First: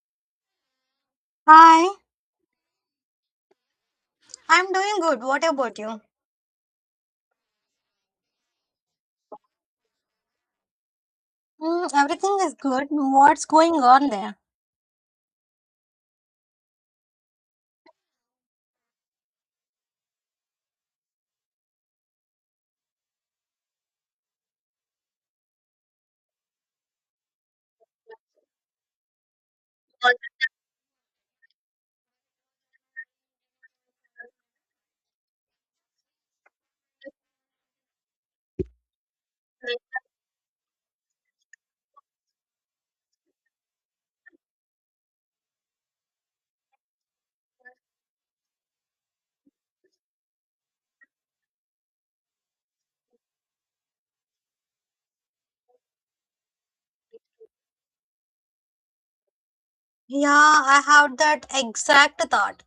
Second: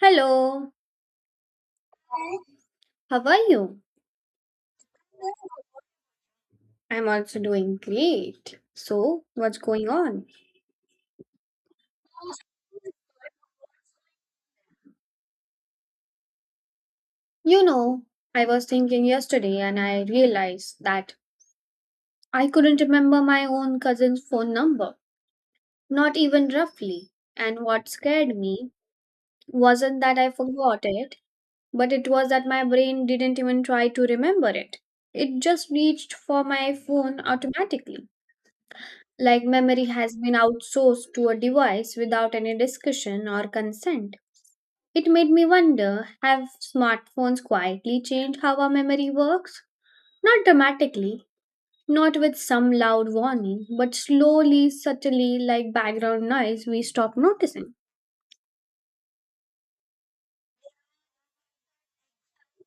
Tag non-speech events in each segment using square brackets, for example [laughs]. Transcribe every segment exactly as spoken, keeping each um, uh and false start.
Hello, Hi, how are you? I'm doing good. What about you? I'm also doing great. So, what's going on? Mm, everything is good. What's going on there? You know, I was thinking yesterday and I realized that I couldn't remember my own cousin's phone number, not even roughly. And what scared me wasn't that I forgot it, but it was that my brain didn't even try to remember it. It just reached for my phone automatically. Like memory has been outsourced to a device without any discussion or consent. It made me wonder, have smartphones quietly changed how our memory works? Not dramatically, not with some loud warning, but slowly, subtly, like background noise, we stop noticing. Yeah, I have that exact thought.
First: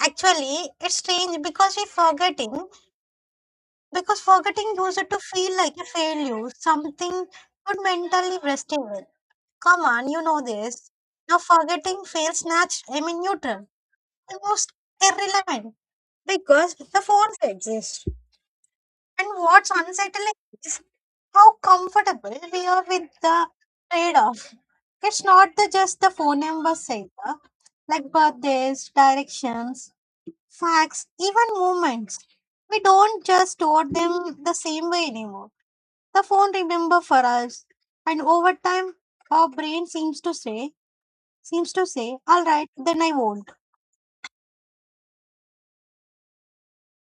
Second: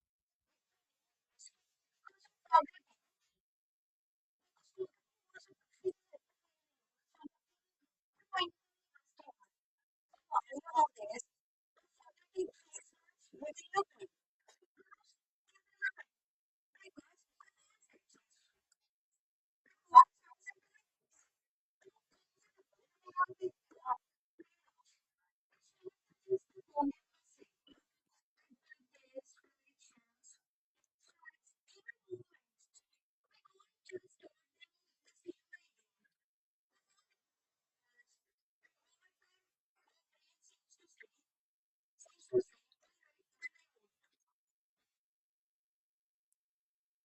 Actually, it's strange because we forgetting, because forgetting used to feel like a failure, something not mentally resting with. Come on, you know this. Now forgetting feels natural, I mean neutral, almost irrelevant because the force exists. And what's unsettling is how comfortable we are with the trade-off. It's not the just the phone numbers either, like birthdays, directions, facts, even moments. We don't just store them the same way anymore. The phone remember for us, and over time, our brain seems to say, seems to say, all right, then I won't.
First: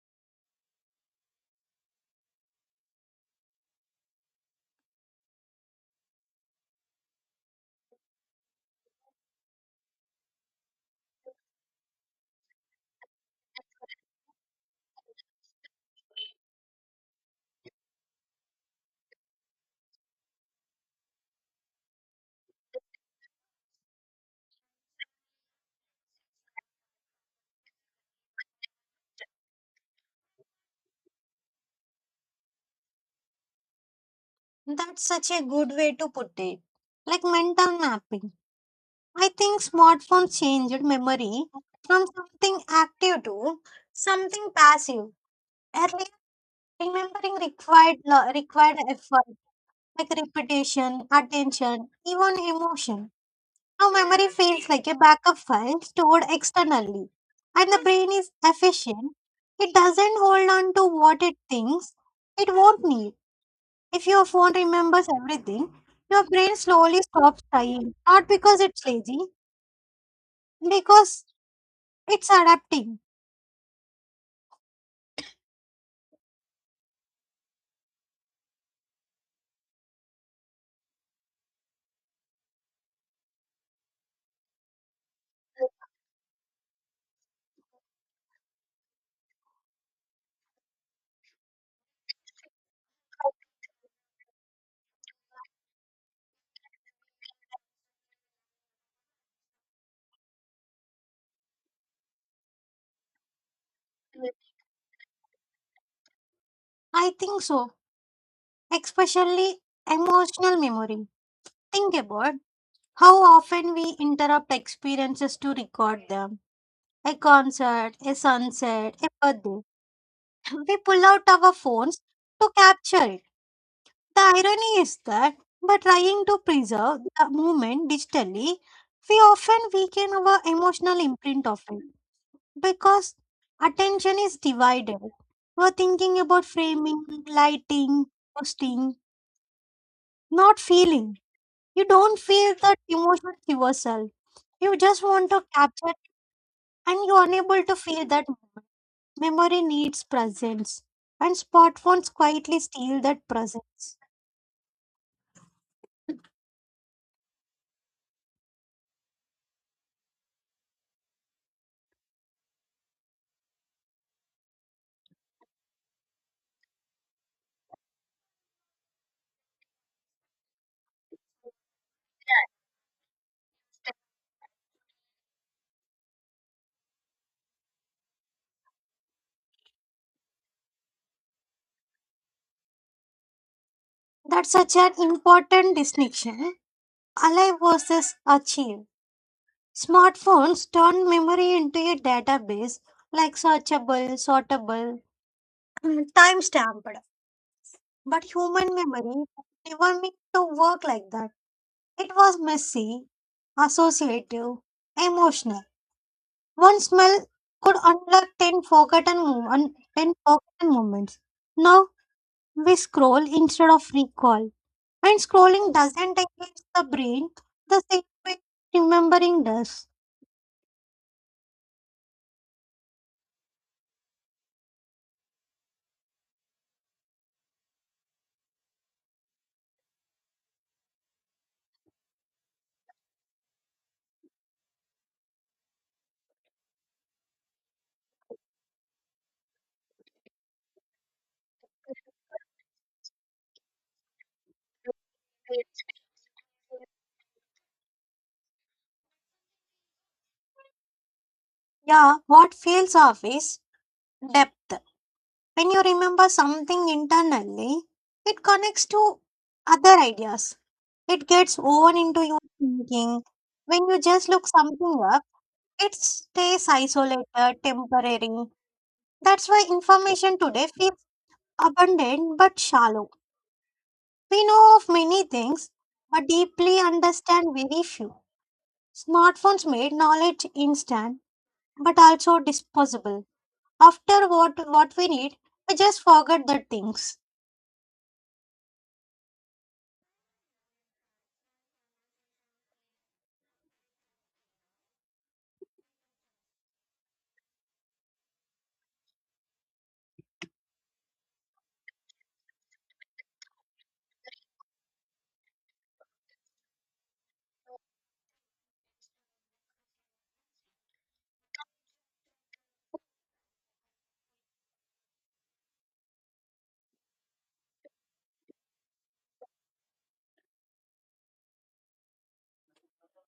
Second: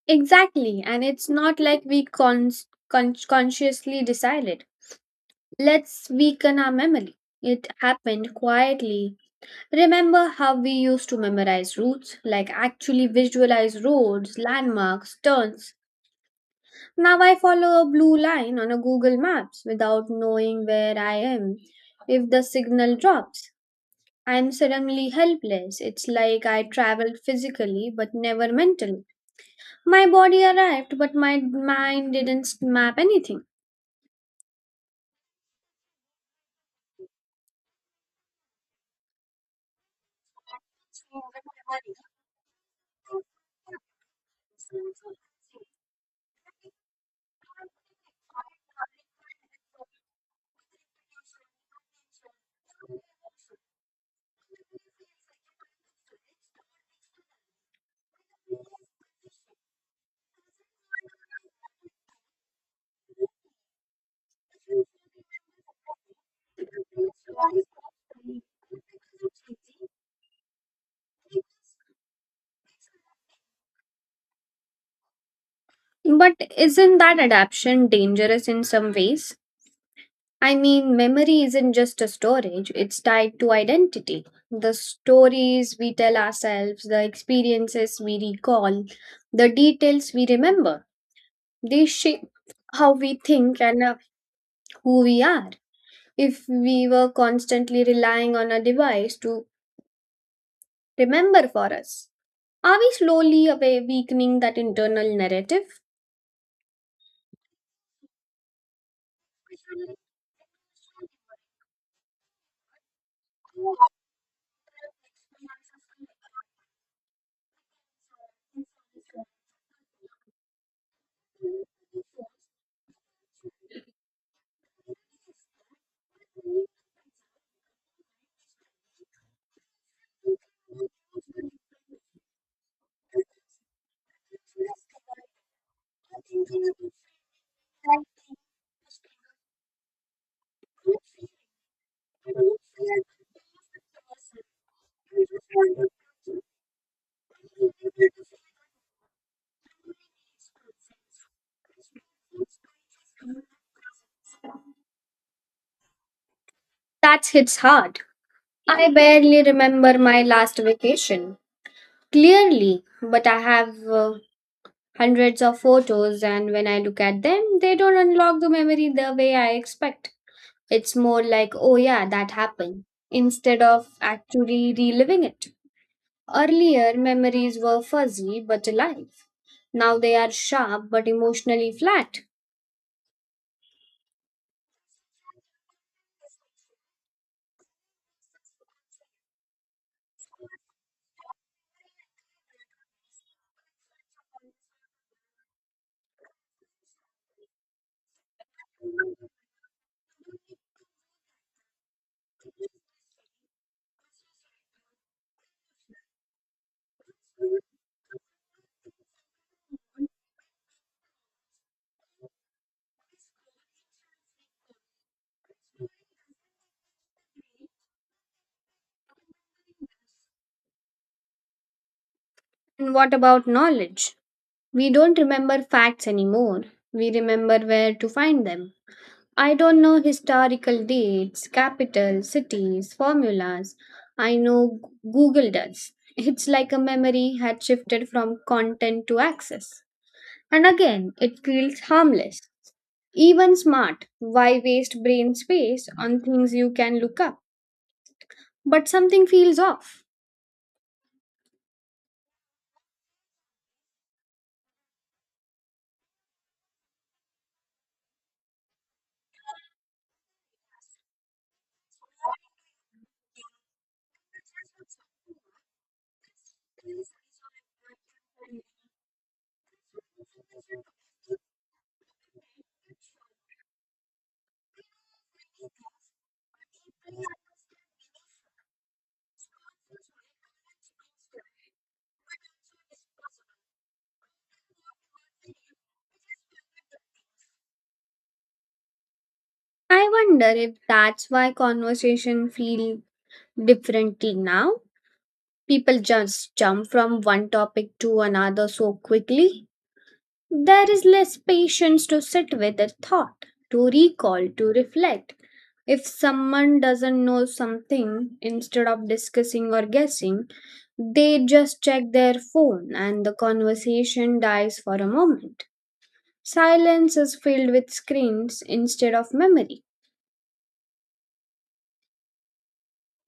Exactly, and it's not like we cons- con- consciously decided. Let's weaken our memory. It happened quietly. Remember how we used to memorize routes, like actually visualize roads, landmarks, turns. Now I follow a blue line on a Google Maps without knowing where I am. If the signal drops, I'm suddenly helpless. It's like I traveled physically but never mentally. My body arrived but my mind didn't map anything. That's such a good way to put it, like mental mapping. I think smartphones changed memory from something active to something passive. Earlier, remembering required lo- required effort like repetition, attention, even emotion. Now memory feels like a backup file stored externally, and the brain is efficient. It doesn't hold on to what it thinks it won't need. If your phone remembers everything, your brain slowly stops trying. Not because it's lazy, because it's adapting. But isn't that adaptation dangerous in some ways? I mean, memory isn't just a storage, it's tied to identity. The stories we tell ourselves, the experiences we recall, the details we remember. They shape how we think and uh, who we are. If we were constantly relying on a device to remember for us, are we slowly away weakening that internal narrative? I think so, especially emotional memory. Think about how often we interrupt experiences to record them. A concert, a sunset, a birthday. [laughs] We pull out our phones to capture it. The irony is that by trying to preserve the moment digitally, we often weaken our emotional imprint of it because attention is divided. We're thinking about framing, lighting, posting, not feeling. You don't feel that emotion yourself. You just want to capture and you're unable to feel that moment. Memory needs presence, and smartphones quietly steal that presence. That hits hard. I barely remember my last vacation clearly, but I have uh, hundreds of photos, and when I look at them, they don't unlock the memory the way I expect. It's more like, oh yeah, that happened, instead of actually reliving it. Earlier, memories were fuzzy but alive. Now they are sharp but emotionally flat. That's such an important distinction. Alive versus achieve. Smartphones turn memory into a database like searchable, sortable, mm, time stamped. But human memory never meant to work like that. It was messy, associative, emotional. One smell could unlock ten forgotten, mo- un- 10 forgotten moments. Now we scroll instead of recall. And scrolling doesn't engage the brain the same way remembering does. And what about knowledge? We don't remember facts anymore. We remember where to find them. I don't know historical dates, capitals, cities, formulas. I know G- Google does. It's like a memory had shifted from content to access. And again, it feels harmless. Even smart. Why waste brain space on things you can look up? But something feels off. Yeah, what feels off is depth. When you remember something internally, it connects to other ideas. It gets woven into your thinking. When you just look something up, it stays isolated, temporary. That's why information today feels abundant but shallow. We know of many things but deeply understand very few. Smartphones made knowledge instant but also disposable. After what what we need, we just forget the things. I wonder if that's why conversation feel differently now. People just jump from one topic to another so quickly. There is less patience to sit with a thought, to recall, to reflect. If someone doesn't know something, instead of discussing or guessing, they just check their phone and the conversation dies for a moment. Silence is filled with screens instead of memory.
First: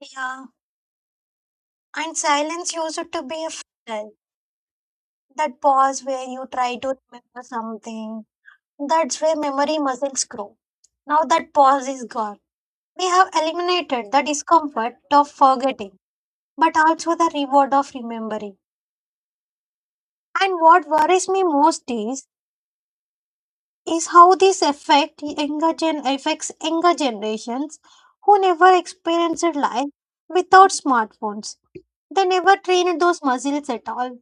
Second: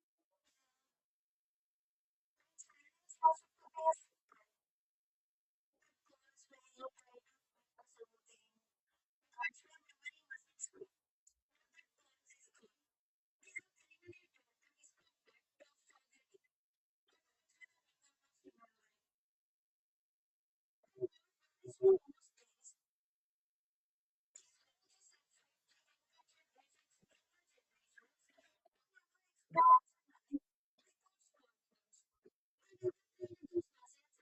Yeah, and silence used to be a fragile. That pause where you try to remember something. That's where memory muscles grow. Now that pause is gone. We have eliminated the discomfort of forgetting, but also the reward of remembering. And what worries me most is is how this affect younger gen affects younger generations who never experienced life without smartphones. They never trained those muscles at all.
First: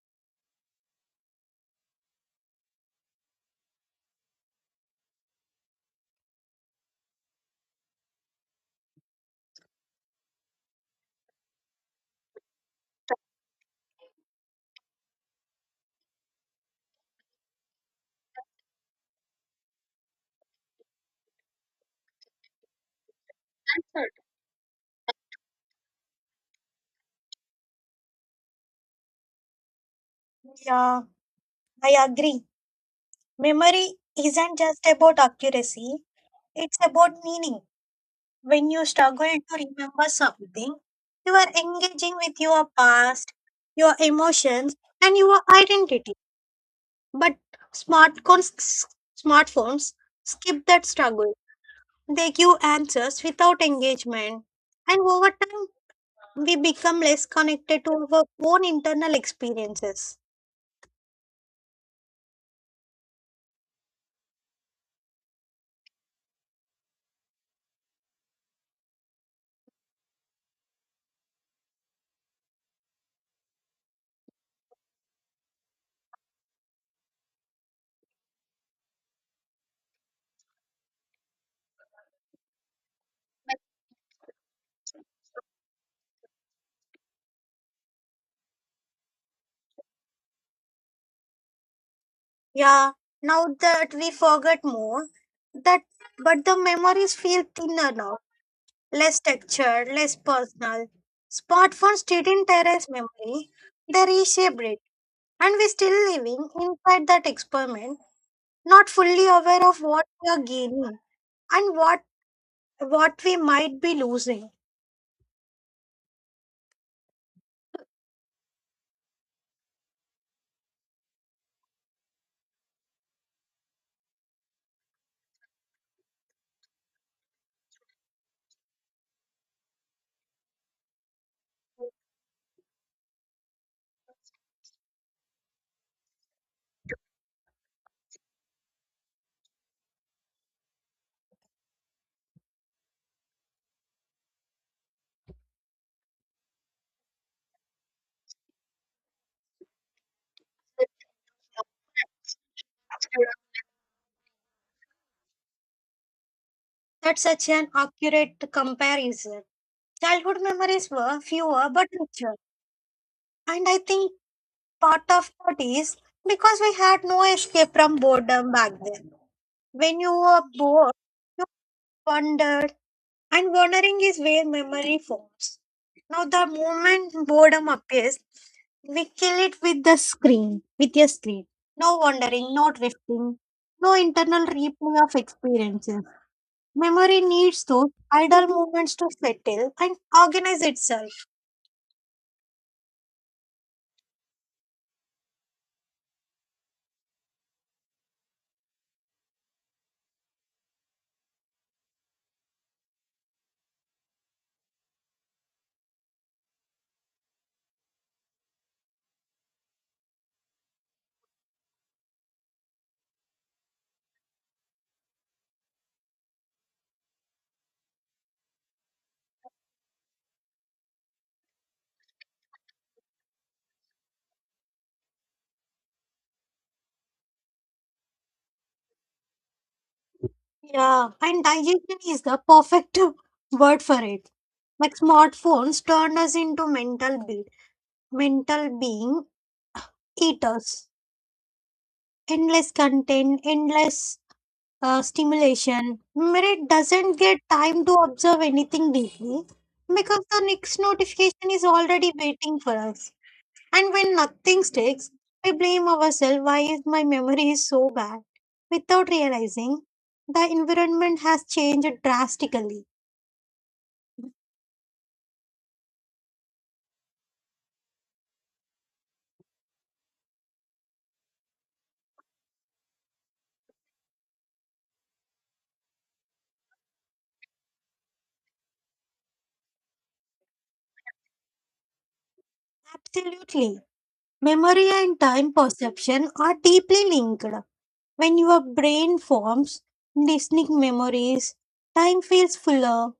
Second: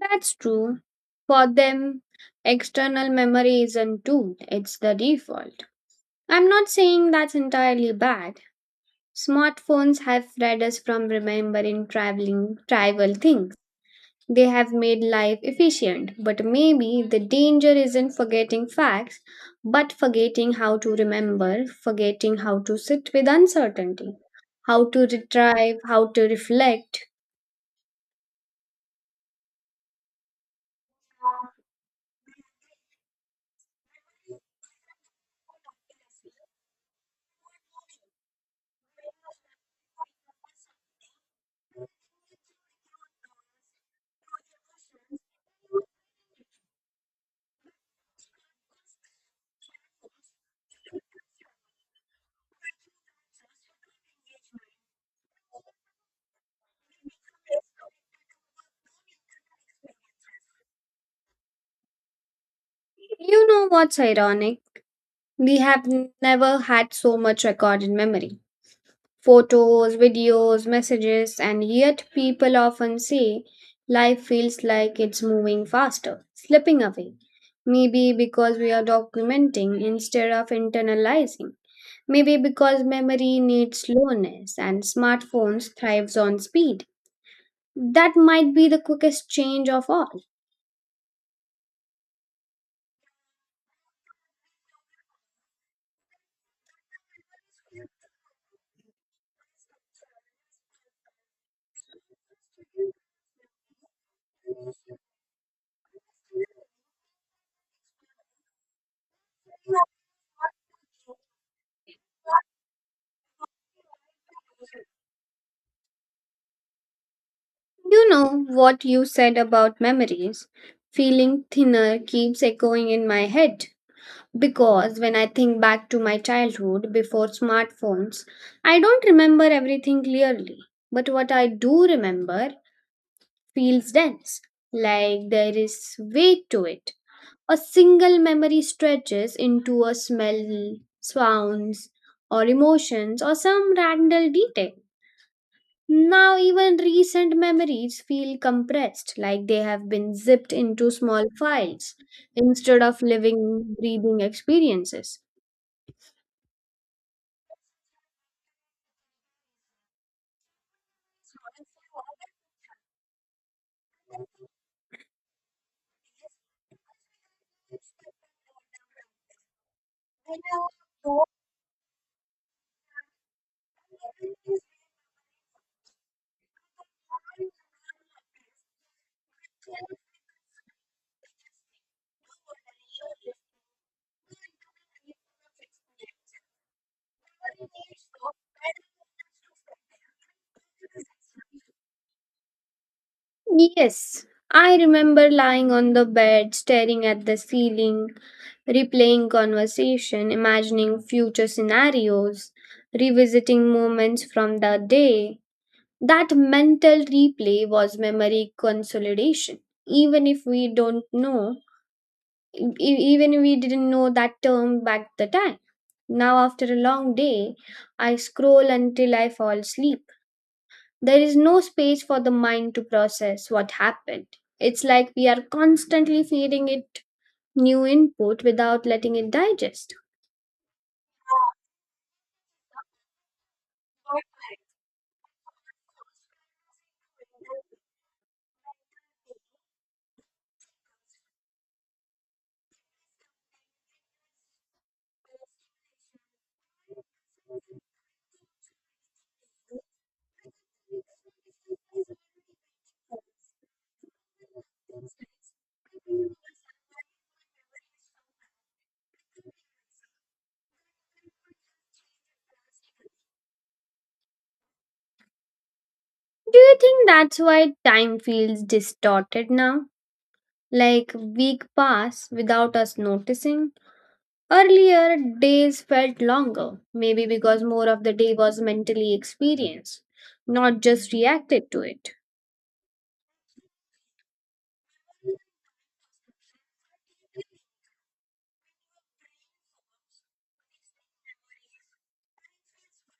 That's true. For them, external memory is a tool, it's the default. I'm not saying that's entirely bad. Smartphones have freed us from remembering traveling trivial things. They have made life efficient, but maybe the danger isn't forgetting facts, but forgetting how to remember, forgetting how to sit with uncertainty, how to retrieve, how to reflect. Yeah, I agree. Memory isn't just about accuracy, it's about meaning. When you struggle to remember something, you are engaging with your past, your emotions, and your identity. But smartphones, smartphones skip that struggle. They give answers without engagement. And over time, we become less connected to our own internal experiences. You know what's ironic? We have n- never had so much recorded memory. Photos, videos, messages, and yet people often say life feels like it's moving faster, slipping away. Maybe because we are documenting instead of internalizing. Maybe because memory needs slowness and smartphones thrives on speed. That might be the quickest change of all. Yeah, now that we forget more, that but the memories feel thinner now, less textured, less personal. Smartphones didn't erase memory, they reshaped it. And we're still living inside that experiment, not fully aware of what we are gaining, and what what we might be losing. You know what you said about memories. Feeling thinner keeps echoing in my head. Because when I think back to my childhood before smartphones, I don't remember everything clearly. But what I do remember feels dense, like there is weight to it. A single memory stretches into a smell, sounds, or emotions, or some random detail. Now, even recent memories feel compressed, like they have been zipped into small files instead of living, breathing experiences. That's such an accurate comparison. Childhood memories were fewer but richer. And I think part of that is because we had no escape from boredom back then. When you were bored, you wondered, and wondering is where memory forms. Now, the moment boredom appears, we kill it with the screen, with your screen. No wondering, no drifting, no internal replay of experiences. Memory needs those idle moments to settle and organize itself. Yes, I remember lying on the bed, staring at the ceiling, replaying conversation, imagining future scenarios, revisiting moments from the day. That mental replay was memory consolidation. Even if we don't know, e- e-, even if we didn't know that term back the time. Now, after a long day, I scroll until I fall asleep. There is no space for the mind to process what happened. It's like we are constantly feeding it new input without letting it digest. Yeah, and digestion is the perfect [laughs] word for it. Like smartphones turned us into mental be- mental being eaters. Endless content, endless uh, stimulation. Memory doesn't get time to observe anything deeply because the next notification is already waiting for us. And when nothing sticks, we blame ourselves why is my memory is so bad without realizing the environment has changed drastically. Do you think that's why time feels distorted now? Like week pass without us noticing? Earlier, days felt longer, maybe because more of the day was mentally experienced, not just reacted to it. Absolutely. Memory and time perception are deeply linked. When your brain forms listening memories, time feels fuller.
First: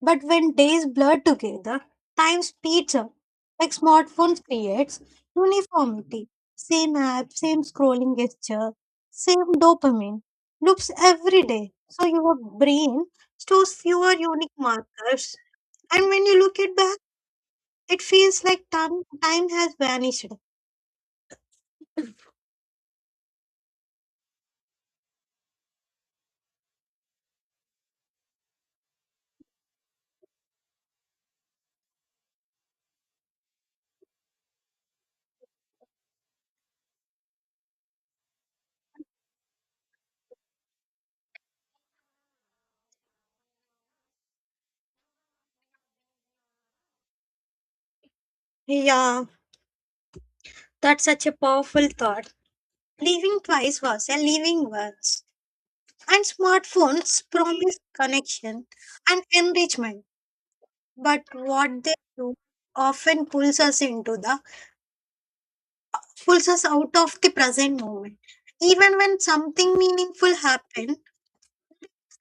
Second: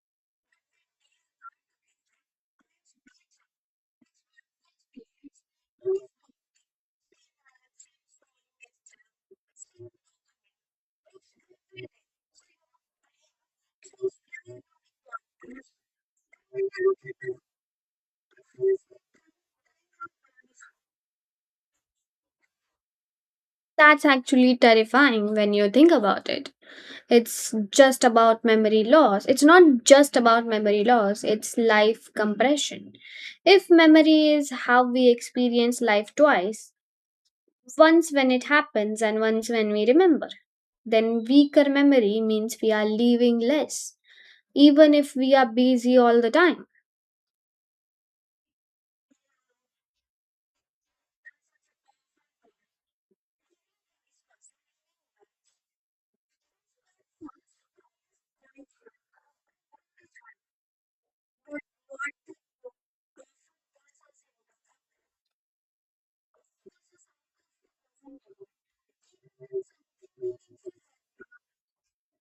But when days blur together, time speeds up. Like smartphones creates uniformity. Same app, same scrolling gesture, same dopamine loops every day. So your brain stores fewer unique markers. And when you look it back, it feels like time, time has vanished. That's actually terrifying when you think about it. It's just about memory loss it's not just about memory loss, it's life compression. If memory is how we experience life twice, once when it happens and once when we remember, then weaker memory means we are leaving less, even if we are busy all the time. Yeah, that's such a powerful thought. Living twice was a living once. And smartphones promise connection and enrichment, but what they do often pulls us into the pulls us out of the present moment, even when something meaningful happens.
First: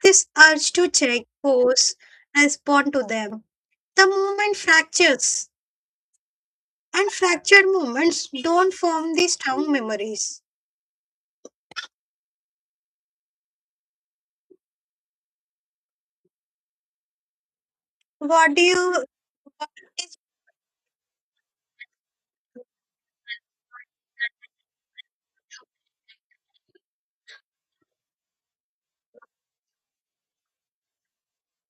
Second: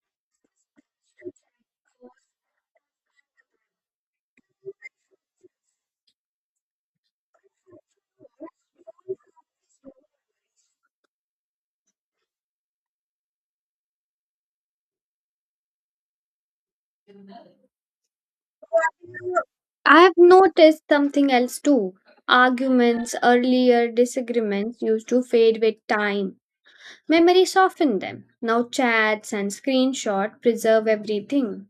This urge to check pose, respond to them, the moment fractures, and fractured moments don't form the strong memories. What do you I have noticed something else too. Arguments earlier, disagreements used to fade with time. Memory softened them. Now chats and screenshot preserve everything.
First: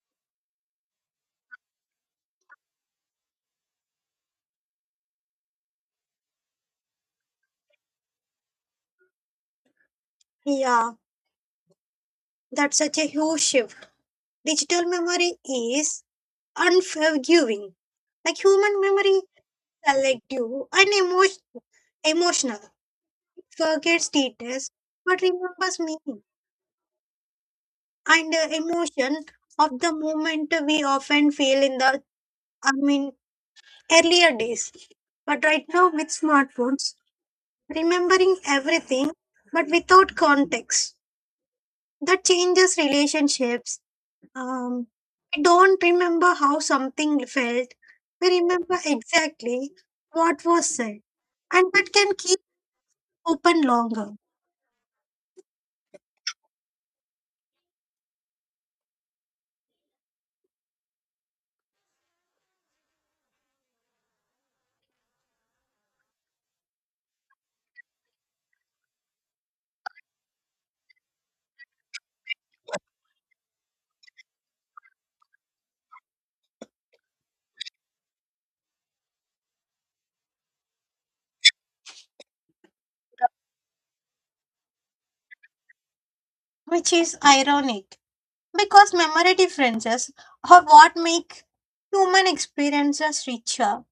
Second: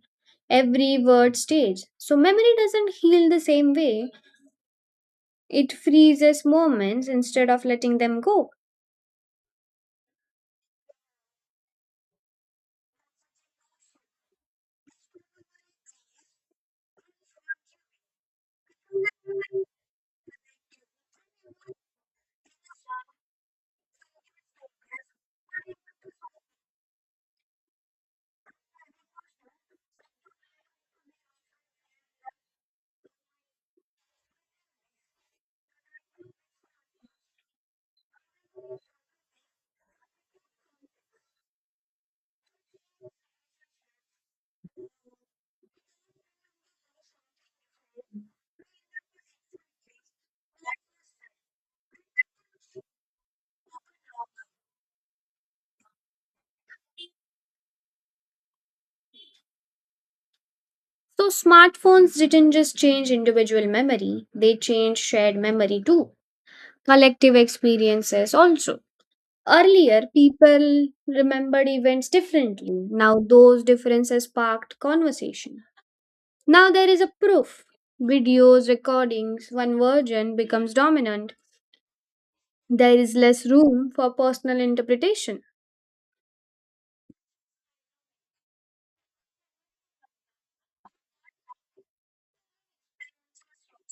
Every word stays. So memory doesn't heal the same way. It freezes moments instead of letting them go. Yeah, that's such a huge shift. Digital memory is unforgiving, like human memory, selective and emo- emotional, forgets details but remembers meaning and uh, emotion of the moment we often feel in the, I mean, earlier days. But right now with smartphones, remembering everything but without context. That changes relationships. Um, we don't remember how something felt. We remember exactly what was said. And that can keep open longer, So smartphones didn't just change individual memory, they changed shared memory too. Collective experiences also. Earlier, people remembered events differently. Now, those differences sparked conversation. Now there is a proof. Videos, recordings, one version becomes dominant. There is less room for personal interpretation. which is ironic, because memorative differences are what make human experiences richer.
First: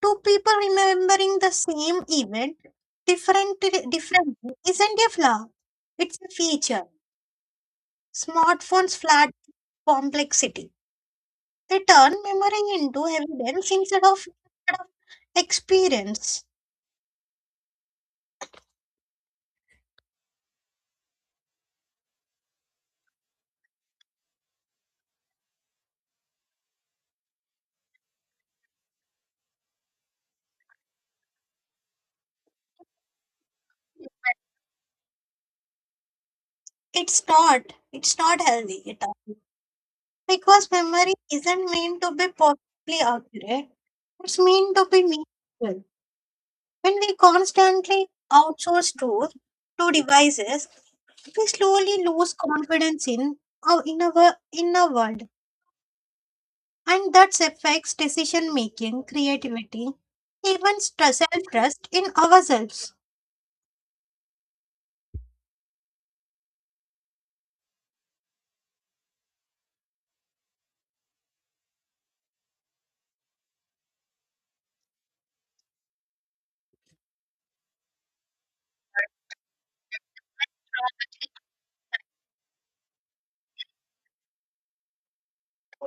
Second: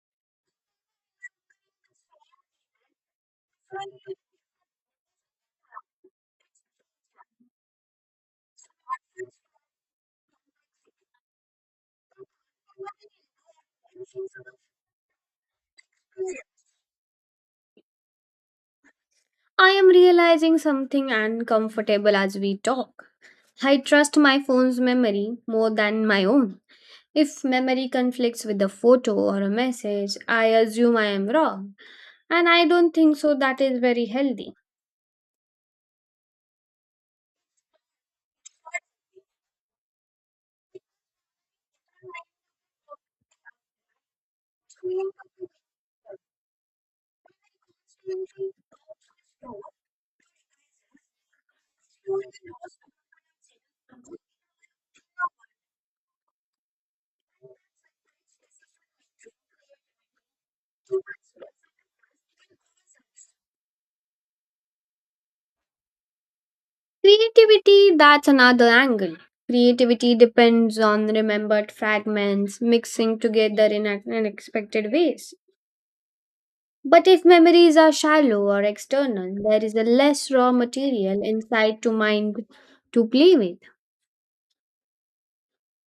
Two people remembering the same event different, differently isn't a flaw, it's a feature. Smartphones flat complexity. They turn memory into evidence instead of instead of experience. I am realizing something uncomfortable as we talk. I trust my phone's memory more than my own. If memory conflicts with a photo or a message, I assume I am wrong. And I don't think so, that is very healthy. It's not. It's not healthy at all. Because memory isn't meant to be perfectly accurate. It's meant to be meaningful. When we constantly outsource truth to devices, we slowly lose confidence in our inner, inner world, and that affects decision making, creativity, even self trust in ourselves. Creativity, that's another angle. Creativity depends on remembered fragments mixing together in un- unexpected ways. But if memories are shallow or external, there is a less raw material inside to mind to play with.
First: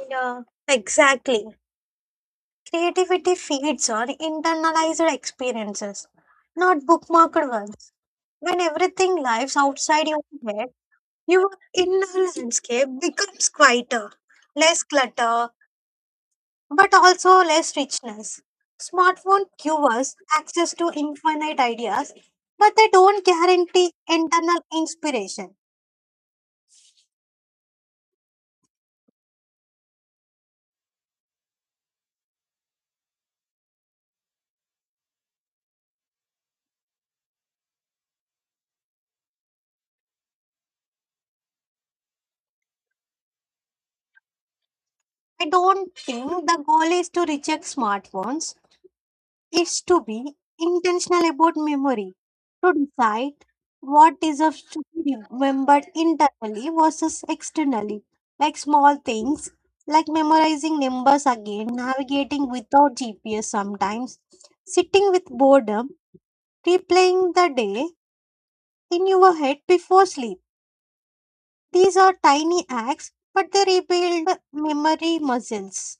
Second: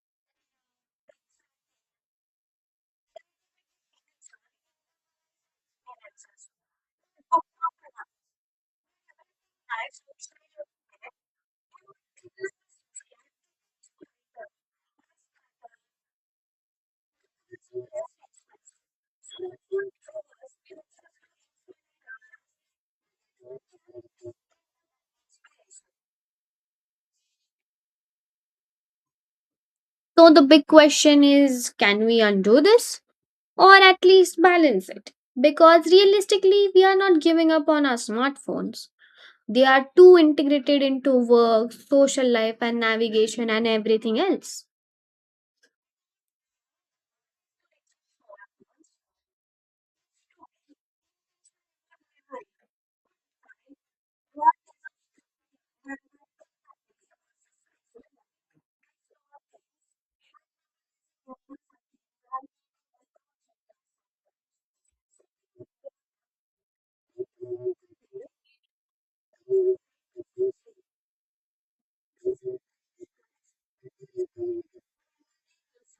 Yeah, exactly. Creativity feeds on internalized experiences, not bookmarked ones. When everything lives outside your head, your inner landscape becomes quieter, less clutter, but also less richness. Smartphone give us access to infinite ideas, but they don't guarantee internal inspiration. So the big question is, can we undo this or at least balance it? Because realistically, we are not giving up on our smartphones. They are too integrated into work, social life, and navigation and everything else. I don't think the goal is to reject smartphones, it's to be intentional about memory, to decide what deserves to be remembered internally versus externally, like small things. Like memorizing numbers again, navigating without G P S sometimes, sitting with boredom, replaying the day in your head before sleep. These are tiny acts, but they rebuild memory muscles.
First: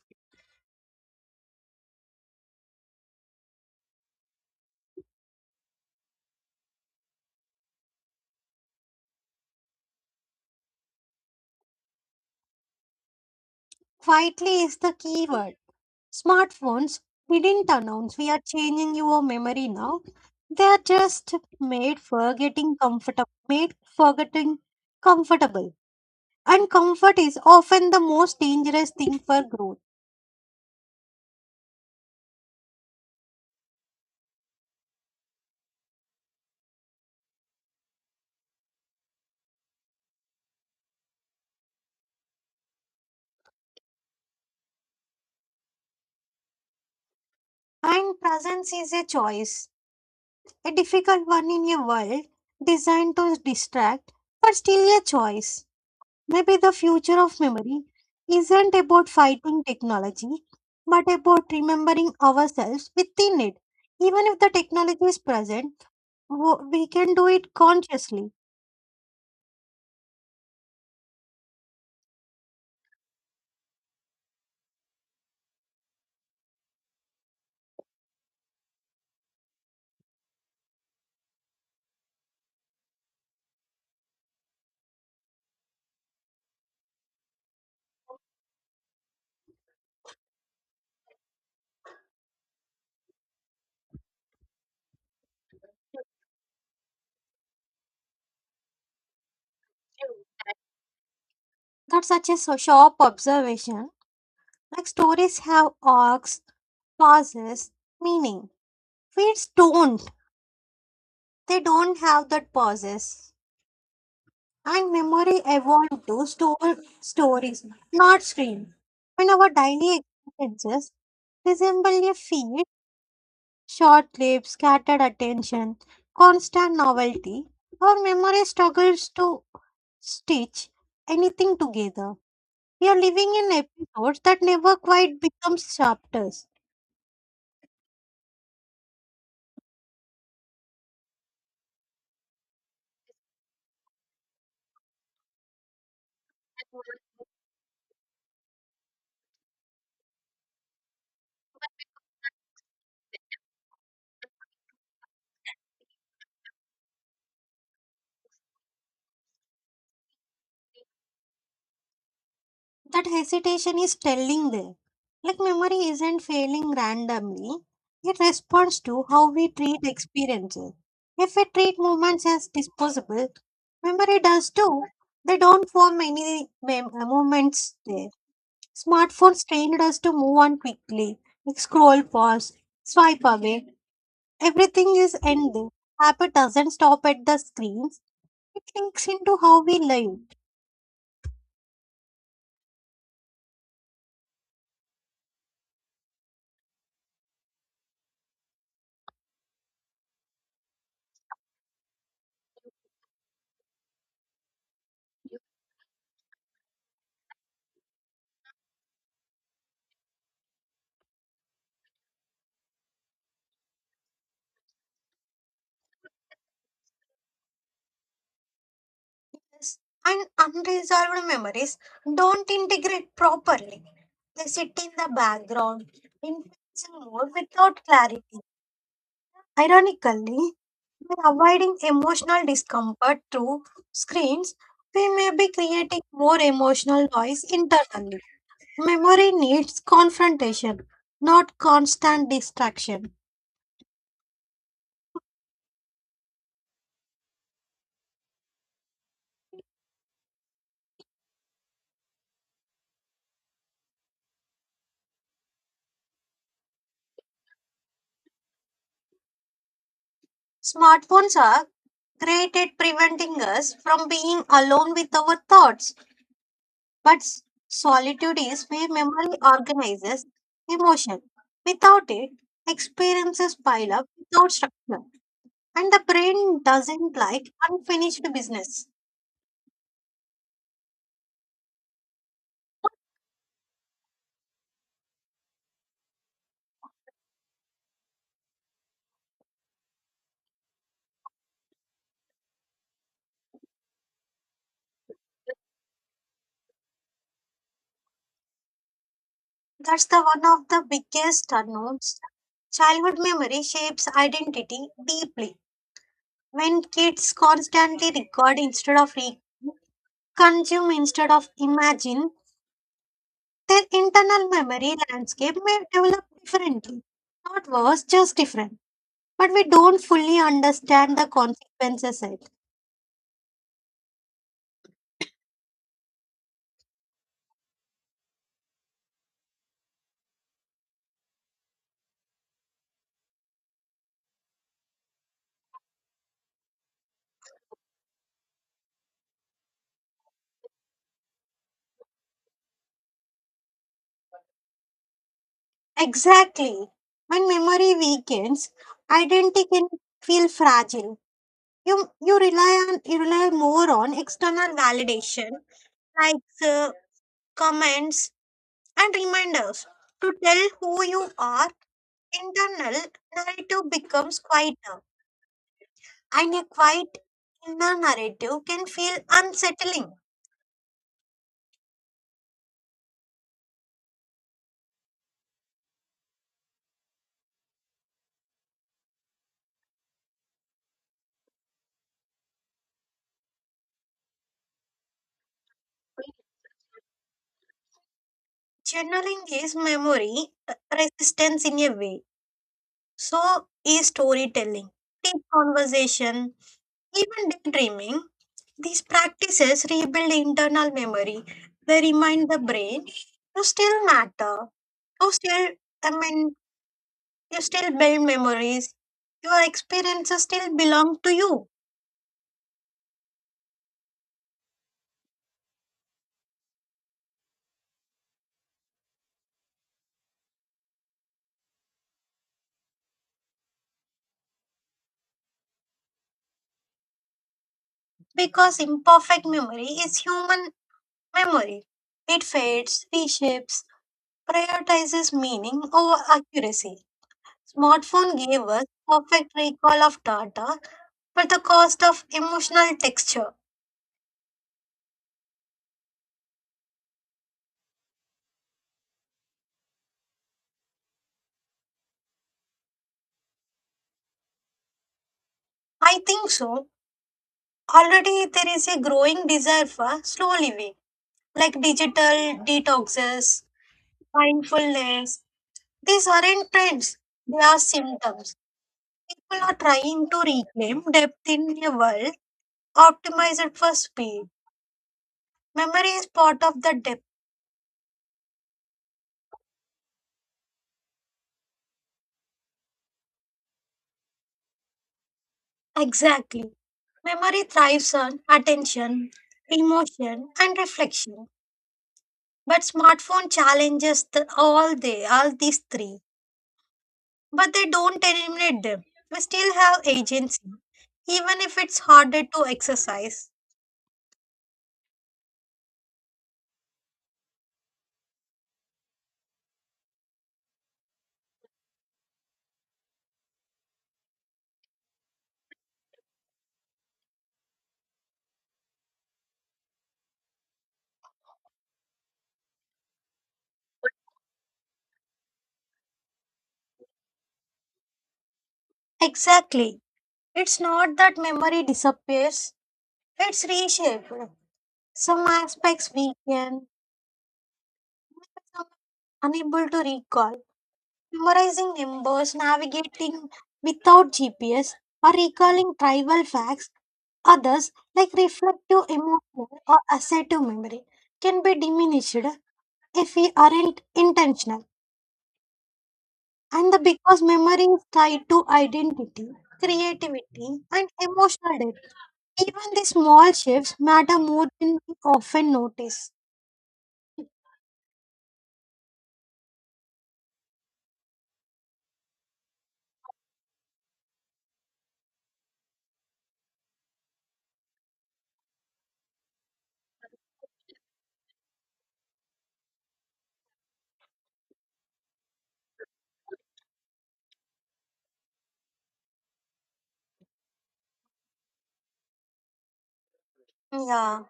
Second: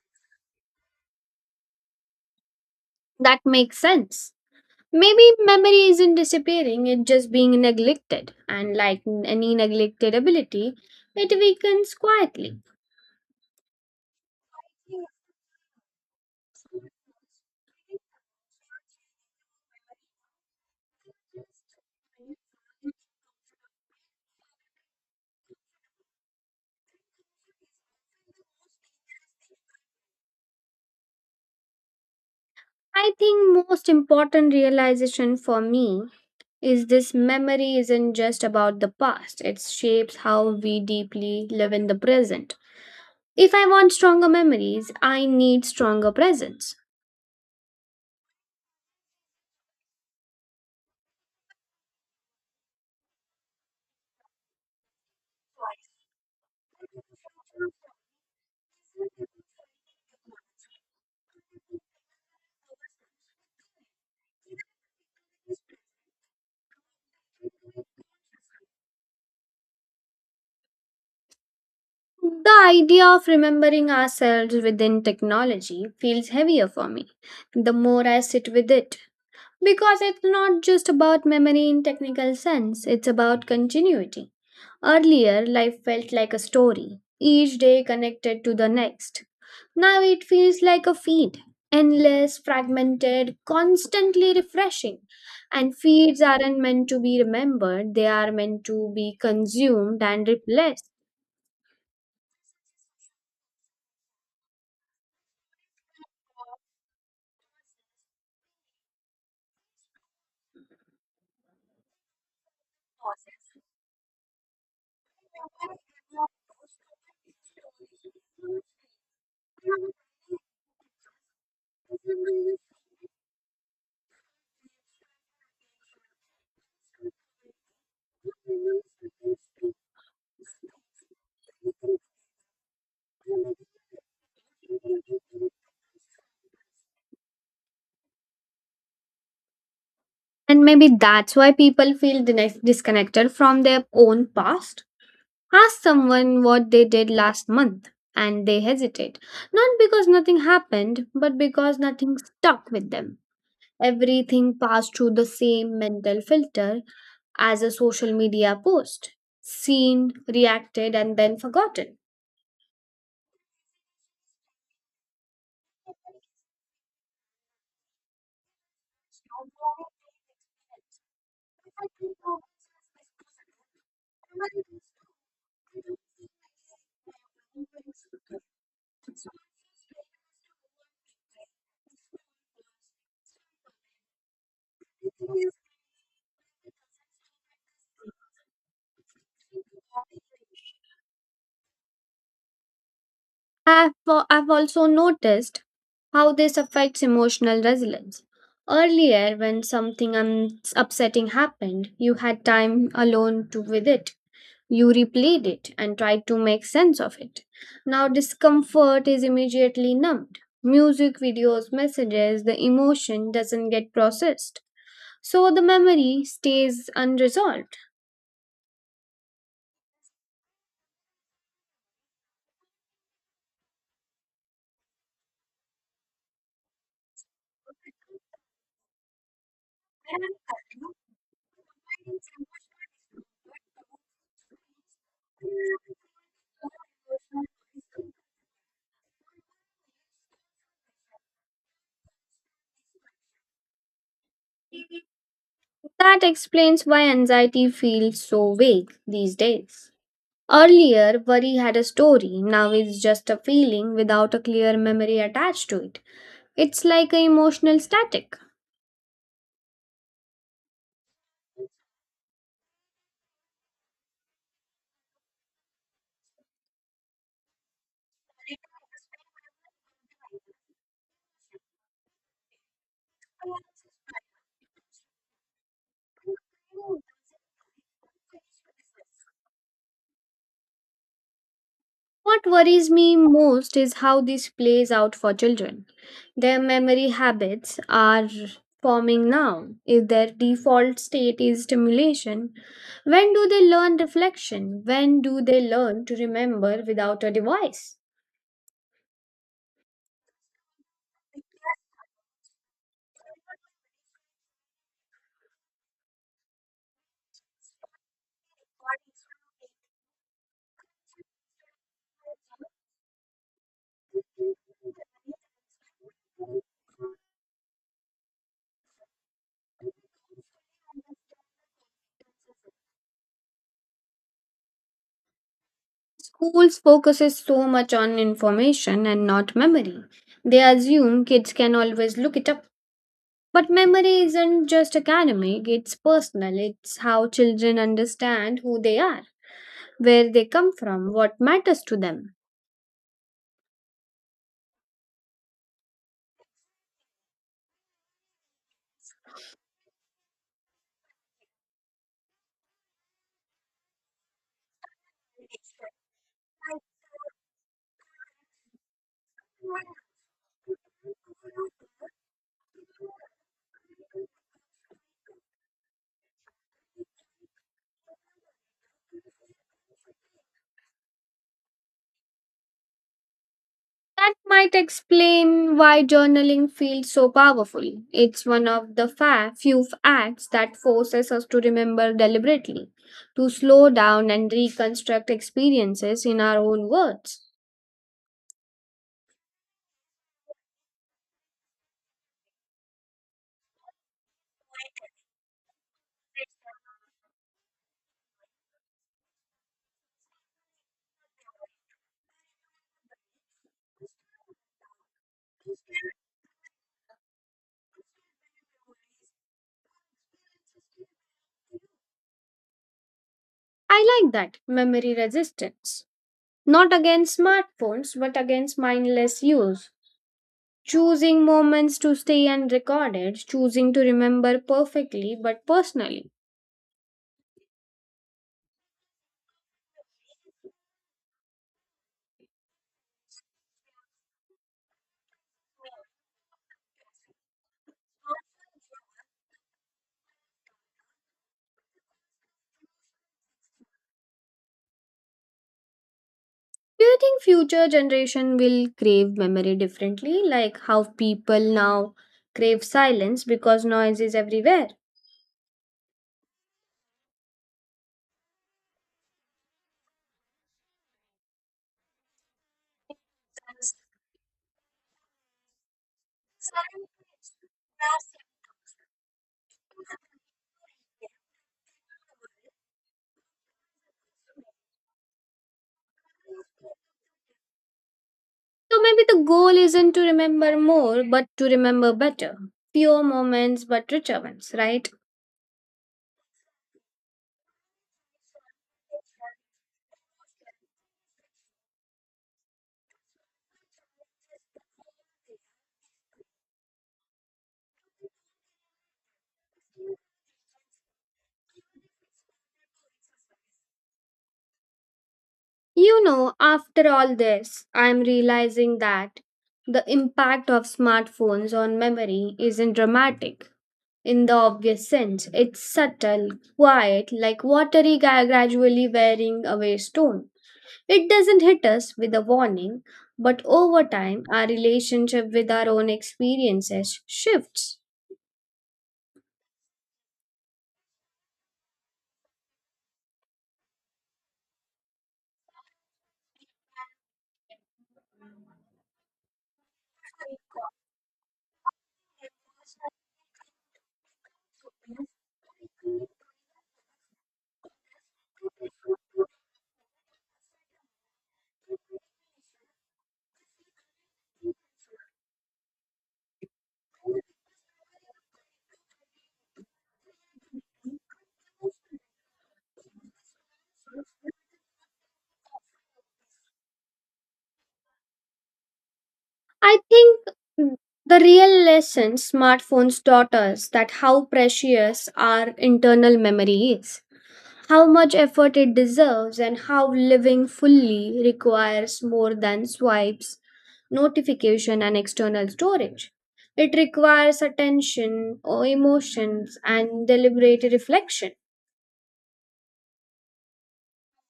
That makes sense. Maybe memory isn't disappearing, it's just being neglected. And like n- any neglected ability, it weakens quietly. Quietly is the key word. Smartphones didn't announce we are changing your memory now. They are just made for getting comfortable, made for getting comfortable. And comfort is often the most dangerous thing for growth. I think most important realization for me is this, memory isn't just about the past, it shapes how we deeply live in the present. If I want stronger memories, I need stronger presence. And presence is a choice, a difficult one in a world designed to distract, but still a choice. Maybe the future of memory isn't about fighting technology, but about remembering ourselves within it. Even if the technology is present, wo- we can do it consciously. The idea of remembering ourselves within technology feels heavier for me the more I sit with it, because it's not just about memory in technical sense, it's about continuity. Earlier, life felt like a story, each day connected to the next. Now it feels like a feed, endless, fragmented, constantly refreshing. And feeds aren't meant to be remembered, they are meant to be consumed and replaced. That's such a so- sharp observation. Like stories have arcs, pauses, meaning. Feeds don't. They don't have that pauses. And memory evolved to store stories, not screen. In our daily experiences, resemble a feed, short clips, scattered attention, constant novelty, our memory struggles to stitch anything together. We are living in episodes that never quite become chapters. And maybe that's why people feel dis- disconnected from their own past. Ask someone what they did last month and they hesitate, not because nothing happened, but because nothing stuck with them. Everything passed through the same mental filter as a social media post, seen, reacted, and then forgotten. That hesitation is telling there. Like memory isn't failing randomly, it responds to how we treat experiences. If we treat moments as disposable, memory does too. They don't form any mem- uh, moments there. Smartphones trained us to move on quickly, like scroll pause, swipe away. Everything is ending. Habit doesn't stop at the screens. It links into how we live. I've, al- I've also noticed how this affects emotional resilience. Earlier, when something un- upsetting happened, you had time alone to with it. You replayed it and tried to make sense of it. Now, discomfort is immediately numbed. Music, videos, messages, the emotion doesn't get processed. So the memory stays unresolved. Yes, and unresolved memories don't integrate properly. They sit in the background, influencing mood without clarity. Ironically, by avoiding emotional discomfort through screens, we may be creating more emotional noise internally. Memory needs confrontation, not constant distraction. That explains why anxiety feels so vague these days. Earlier, worry had a story, now it's just a feeling without a clear memory attached to it. It's like an emotional static. Smartphones are great at preventing us from being alone with our thoughts. But s- solitude is where memory organizes emotion. Without it, experiences pile up without structure. And the brain doesn't like unfinished business. What worries me most is how this plays out for children. Their memory habits are forming now. If their default state is stimulation, when do they learn reflection? When do they learn to remember without a device? That's the one of the biggest unknowns. Childhood memory shapes identity deeply. When kids constantly record instead of re- consume instead of imagine, their internal memory landscape may develop differently. Not worse, just different, but we don't fully understand the consequences yet. Schools focuses so much on information and not memory. They assume kids can always look it up. But memory isn't just academic, it's personal. It's how children understand who they are, where they come from, what matters to them. Exactly. When memory weakens, identity can feel fragile. You you rely on you rely more on external validation, like uh, comments, and reminders to tell who you are. Internal narrative becomes quieter, and a quiet inner narrative can feel unsettling. That might explain why journaling feels so powerful. It's one of the fa- few acts that forces us to remember deliberately, to slow down and reconstruct experiences in our own words. Journaling is memory uh, resistance in a way. So is storytelling, deep conversation, even daydreaming. These practices rebuild internal memory. They remind the brain you still matter. You still, I mean, you still build memories. Your experiences still belong to you I like that memory resistance. Not against smartphones, but against mindless use. Choosing moments to stay unrecorded, choosing to remember perfectly but personally. because imperfect memory is human memory. It fades, reshapes, prioritizes meaning over accuracy. Smartphone gave us perfect recall of data, but the cost of emotional texture. Do you think future generation will crave memory differently, like how people now crave silence because noise is everywhere? I think so. Already there is a growing desire for slow living, like digital detoxes, mindfulness. These aren't trends, they are symptoms. People are trying to reclaim depth in a world optimized for speed. Memory is part of the depth. So maybe the goal isn't to remember more, but to remember better. Fewer moments, but richer ones, right? Exactly. Memory thrives on attention, emotion, and reflection. But smartphone challenges the, all they all these three, but they don't eliminate them. We still have agency, even if it's harder to exercise. You know, after all this, I'm realizing that the impact of smartphones on memory isn't dramatic in the obvious sense. It's subtle, quiet, like watery gra- gradually wearing away stone. It doesn't hit us with a warning, but over time, our relationship with our own experiences shifts. Exactly. It's not that memory disappears; it's reshaped. Some aspects weaken, some unable to recall. Memorizing numbers, navigating without G P S, or recalling tribal facts. Others, like reflective emotional or assertive memory, can be diminished if we aren't intentional. And the because memory is tied to identity, creativity, and emotional depth. Even the small shifts matter more than we often notice. I think the real lesson smartphones taught us that how precious our internal memory is, how much effort it deserves and how living fully requires more than swipes, notification, and external storage. It requires attention or emotions and deliberate reflection. Yeah.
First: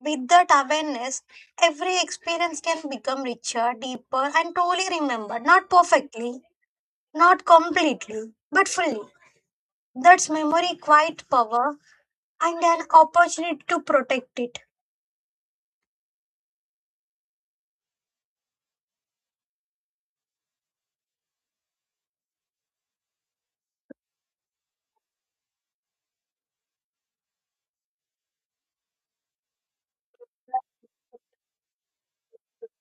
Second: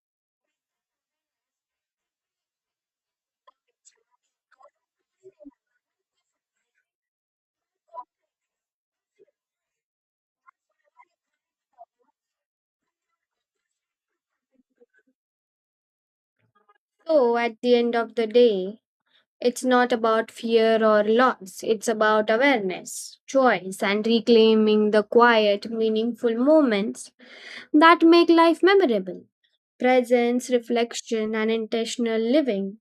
With that awareness, every experience can become richer, deeper, and truly remembered. Not perfectly, not completely, but fully. That's memory quite power and an opportunity to protect it. So, at the end of the day, it's not about fear or loss, it's about awareness, choice, and reclaiming the quiet, meaningful moments that make life memorable. Presence, reflection, and intentional living,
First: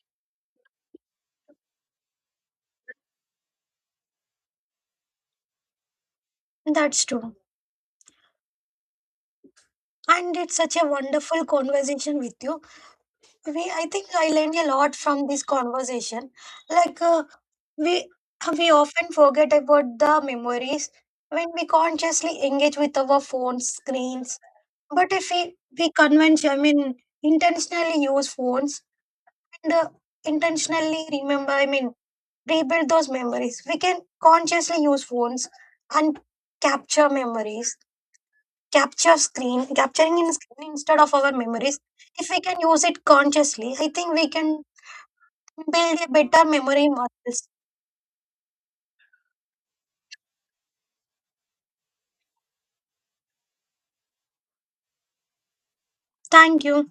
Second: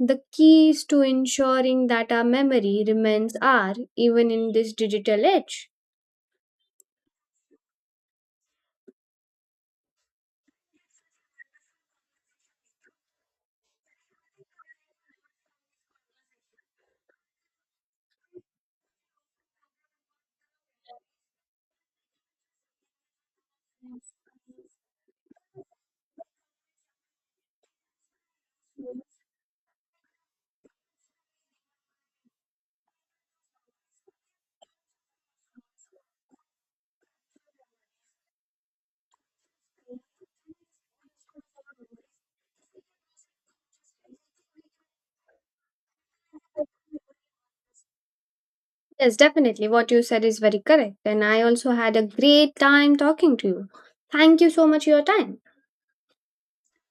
the keys to ensuring that our memory remains are even in this digital age. That's true. And it's such a wonderful conversation with you. We, I think I learned a lot from this conversation. Like uh, we, we often forget about the memories when we consciously engage with our phones screens. But if we, we convention, I mean, intentionally use phones and uh, intentionally remember, I mean, rebuild those memories. We can consciously use phones and capture memories, capture screen, capturing in screen instead of our memories. If we can use it consciously, I think we can build a better memory models. Yes, definitely. What you said is very correct. And I also had a great time talking to you. Thank you so much for your time. Thank you.